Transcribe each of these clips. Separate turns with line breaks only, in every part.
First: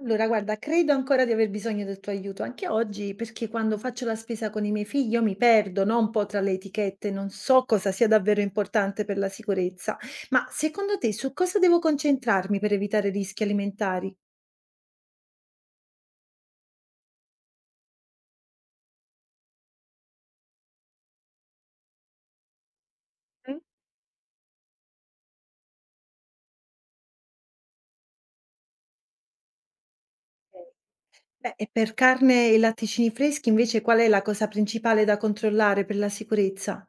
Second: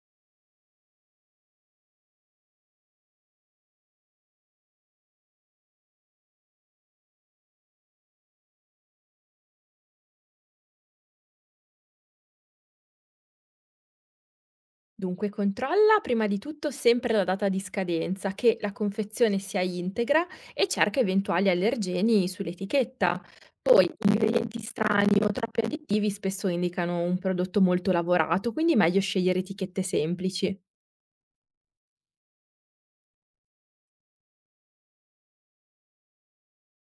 Allora, guarda, credo ancora di aver bisogno del tuo aiuto anche oggi, perché quando faccio la spesa con i miei figli io mi perdo, no, un po' tra le etichette, non so cosa sia davvero importante per la sicurezza. Ma secondo te su cosa devo concentrarmi per evitare rischi alimentari?
Dunque, controlla prima di tutto sempre la data di scadenza, che la confezione sia integra e cerca eventuali allergeni sull'etichetta.
Mm?
Poi, ingredienti strani o troppi additivi spesso indicano un prodotto molto lavorato, quindi meglio scegliere etichette semplici.
Beh, e per carne e latticini freschi invece qual è la cosa principale da controllare per la sicurezza?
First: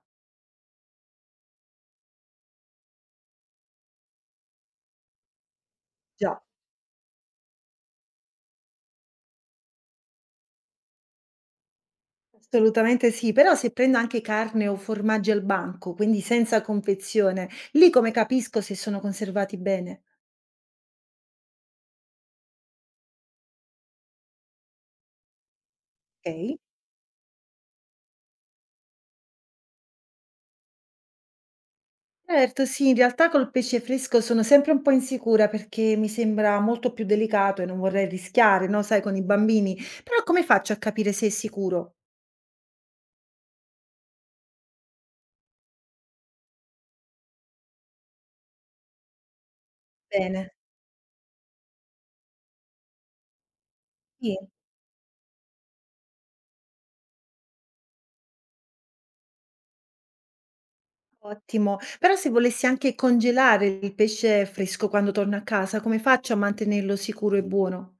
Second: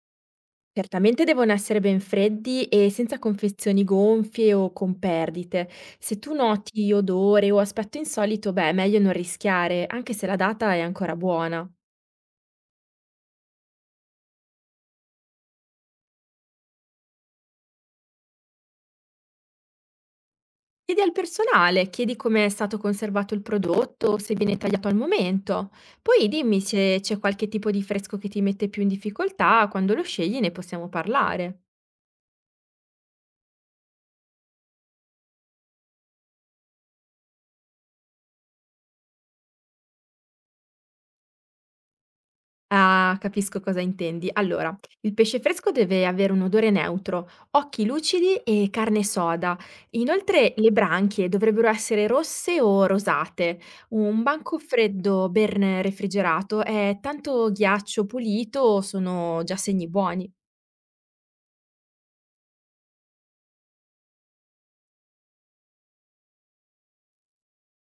Certamente devono essere ben freddi e senza confezioni gonfie o con perdite. Se tu
Già.
noti odore o aspetto insolito, beh, meglio non rischiare, anche se la data è ancora buona.
Assolutamente sì, però se prendo anche carne o formaggi al banco, quindi senza confezione, lì come capisco se sono conservati bene?
Chiedi al personale, chiedi come è stato conservato il prodotto, se viene tagliato al momento. Poi dimmi
Ok.
se c'è qualche tipo di fresco che ti mette più in difficoltà, quando lo scegli ne possiamo parlare.
Certo, sì, in realtà col pesce fresco sono sempre un po' insicura perché mi sembra molto più delicato e non vorrei rischiare, no, sai, con i bambini. Però come faccio a capire se è sicuro?
Ah, capisco cosa intendi. Allora, il pesce fresco deve avere un odore neutro, occhi lucidi e carne soda.
Bene,
Inoltre le branchie dovrebbero essere rosse o rosate. Un
sì,
banco freddo ben refrigerato è tanto ghiaccio pulito, sono già segni buoni.
ottimo. Però se volessi anche congelare il pesce fresco quando torno a casa, come faccio a mantenerlo sicuro e buono?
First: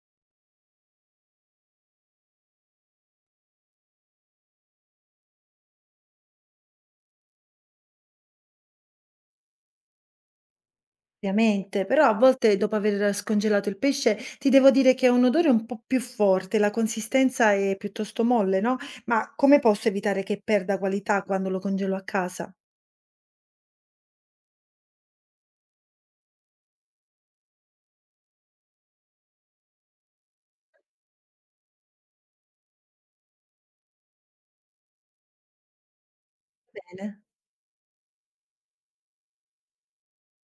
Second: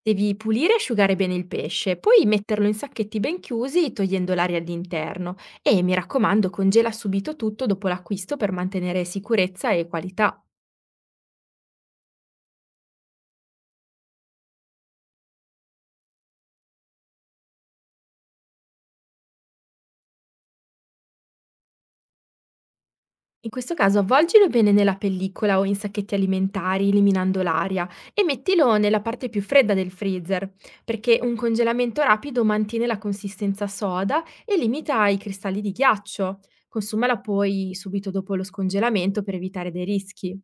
Devi pulire e asciugare bene il pesce, poi metterlo in sacchetti ben chiusi togliendo l'aria all'interno e mi raccomando congela subito tutto dopo l'acquisto per mantenere sicurezza e qualità.
Ovviamente, però a volte dopo aver scongelato il pesce ti devo dire che ha un odore un po' più forte, la consistenza è piuttosto molle, no? Ma come posso evitare che perda qualità quando lo congelo a casa?
In questo caso avvolgilo bene nella pellicola o in sacchetti alimentari eliminando l'aria e mettilo nella parte più fredda del freezer perché un congelamento rapido mantiene la consistenza soda e limita i cristalli di ghiaccio. Consumala
Bene.
poi subito dopo lo scongelamento per evitare dei rischi.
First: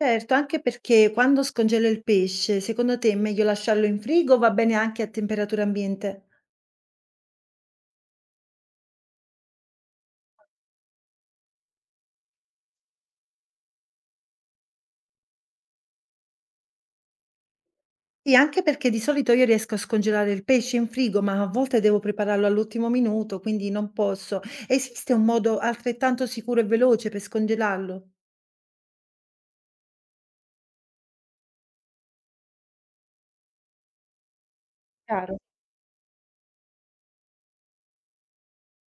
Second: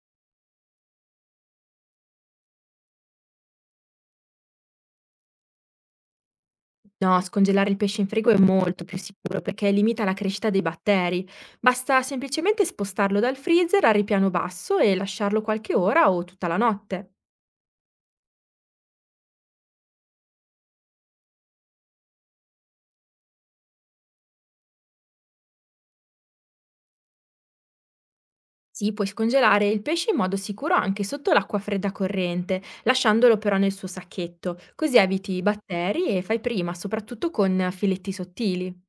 Certo, anche perché quando scongelo il pesce, secondo te è meglio lasciarlo in frigo o va bene anche a temperatura ambiente?
No, scongelare il pesce in frigo è molto più sicuro perché limita la crescita dei batteri. Basta semplicemente spostarlo dal freezer a ripiano basso e lasciarlo qualche ora o tutta la notte.
Sì, anche perché di solito io riesco a scongelare il pesce in frigo, ma a volte devo prepararlo all'ultimo minuto, quindi non posso. Esiste un modo altrettanto sicuro e veloce per scongelarlo?
Sì, puoi scongelare il pesce in modo sicuro anche sotto l'acqua fredda corrente, lasciandolo però nel suo sacchetto, così eviti
Chiaro.
i batteri e fai prima, soprattutto con filetti sottili.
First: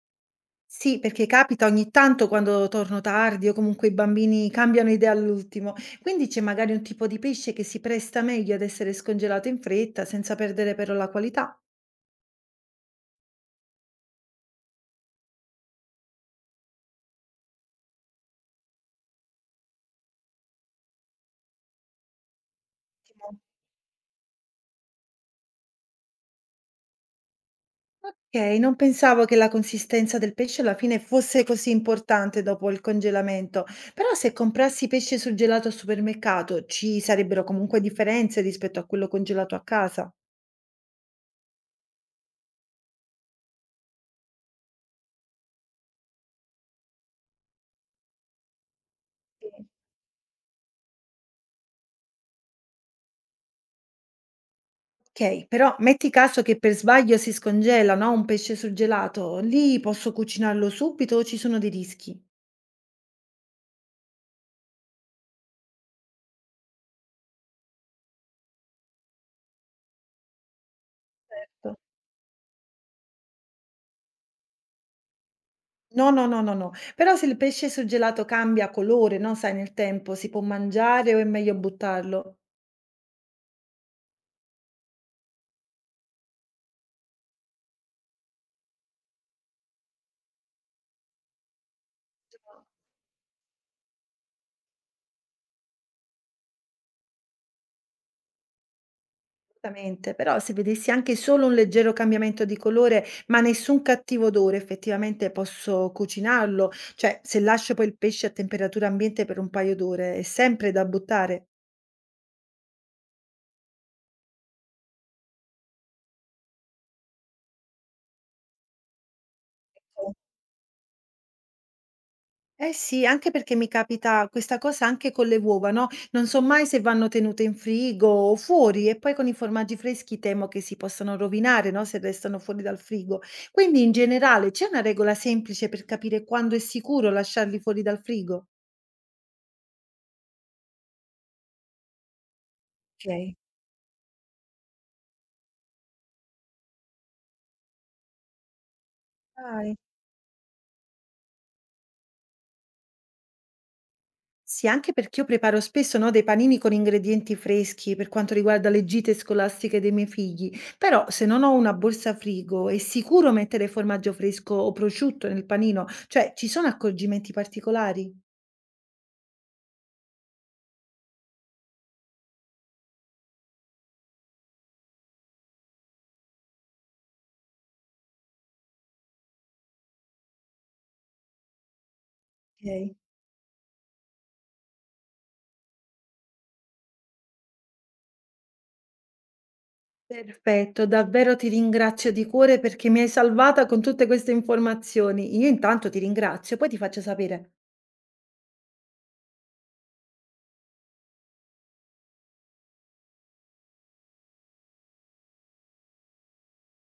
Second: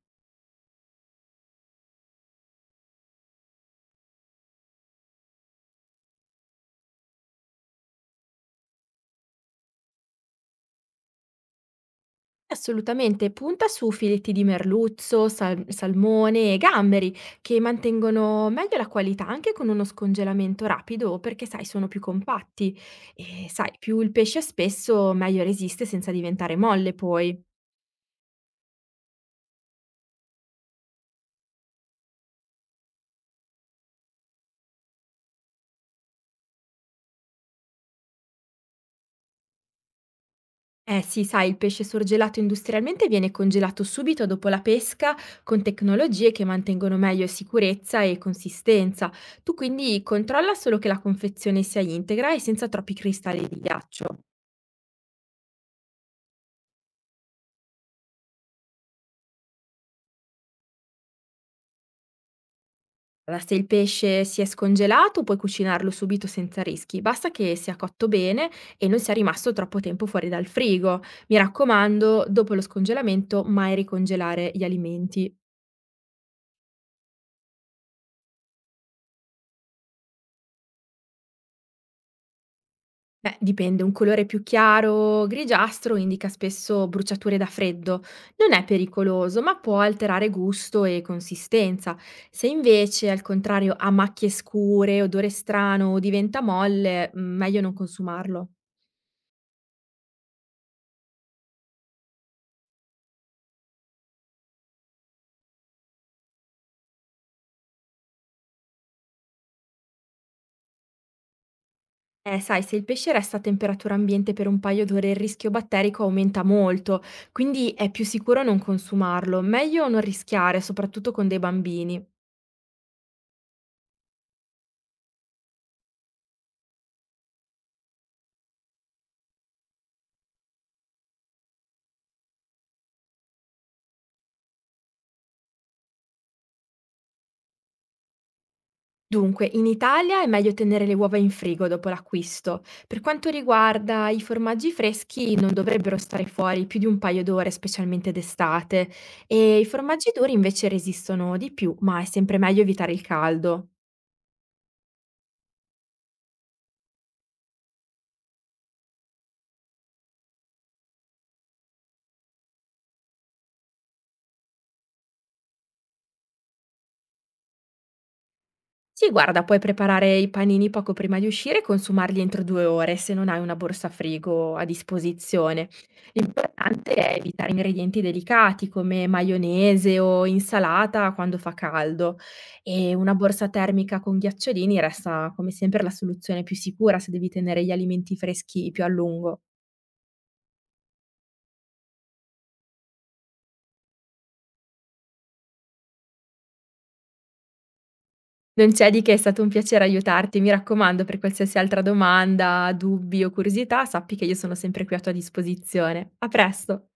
Sì, perché capita ogni tanto quando torno tardi o comunque i bambini cambiano idea all'ultimo. Quindi c'è magari un tipo di pesce che si presta meglio ad essere scongelato in fretta senza perdere però la qualità.
Assolutamente, punta su filetti di merluzzo, salmone e gamberi che mantengono meglio la qualità anche con uno scongelamento rapido perché sai sono più compatti e sai più il pesce è spesso meglio resiste senza diventare molle poi.
Okay, non pensavo che la consistenza del pesce alla fine fosse così importante dopo il congelamento, però se comprassi pesce surgelato al supermercato ci sarebbero comunque differenze rispetto a quello congelato a casa?
Eh sì, sai, il pesce sorgelato industrialmente viene congelato subito dopo la pesca con tecnologie che mantengono meglio sicurezza e consistenza.
Sì.
Tu quindi controlla solo che la confezione sia integra e senza troppi cristalli di ghiaccio.
Okay, però metti caso che per sbaglio si scongela, no, un pesce surgelato, lì posso cucinarlo subito o ci sono dei rischi?
Allora, se il pesce si è scongelato, puoi cucinarlo subito senza rischi, basta che sia cotto bene e non sia rimasto troppo tempo fuori dal frigo. Mi
Certo.
raccomando, dopo lo scongelamento, mai ricongelare gli alimenti.
No, no, no, no, no, però se il pesce surgelato cambia colore, no, sai, nel tempo, si può mangiare o è meglio buttarlo?
Beh, dipende, un colore più chiaro, grigiastro, indica spesso bruciature da freddo. Non è pericoloso, ma può alterare gusto e consistenza. Se invece, al contrario, ha macchie scure, odore strano o diventa molle, meglio non consumarlo.
Esattamente, però se vedessi anche solo un leggero cambiamento di colore, ma nessun cattivo odore, effettivamente posso cucinarlo. Cioè, se lascio poi il pesce a temperatura ambiente per un paio d'ore, è sempre da buttare.
Sai, se il pesce resta a temperatura ambiente per un paio d'ore il rischio batterico aumenta molto, quindi è più sicuro non consumarlo, meglio non rischiare, soprattutto con dei bambini.
Eh sì, anche perché mi capita questa cosa anche con le uova, no? Non so mai se vanno tenute in frigo o fuori e poi con i formaggi freschi temo che si possano rovinare, no? Se restano fuori dal frigo. Quindi in generale c'è una regola semplice per capire quando è sicuro lasciarli fuori dal frigo?
Dunque, in Italia è meglio tenere le uova in frigo dopo l'acquisto. Per quanto
Ok.
riguarda i formaggi freschi, non dovrebbero stare fuori più di un paio d'ore, specialmente d'estate, e i
Dai.
formaggi duri invece resistono di più, ma è sempre meglio evitare il caldo.
Sì, anche perché io preparo spesso, no, dei panini con ingredienti freschi per quanto riguarda le gite scolastiche dei miei figli, però se non ho una borsa frigo è sicuro mettere formaggio fresco o prosciutto nel panino, cioè ci sono accorgimenti particolari?
Sì, guarda, puoi preparare i panini poco prima di uscire e consumarli entro 2 ore se non hai una borsa frigo a disposizione. L'importante è evitare ingredienti delicati come maionese o insalata quando fa caldo e
Ok.
una borsa termica con ghiacciolini resta come sempre la soluzione più sicura se devi tenere gli alimenti freschi più a lungo.
Perfetto, davvero ti ringrazio di cuore perché mi hai salvata con tutte queste informazioni. Io intanto ti ringrazio, poi ti faccio sapere.
Non c'è di che, è stato un piacere aiutarti. Mi raccomando, per qualsiasi altra domanda, dubbi o curiosità, sappi che io sono sempre qui a tua disposizione. A presto!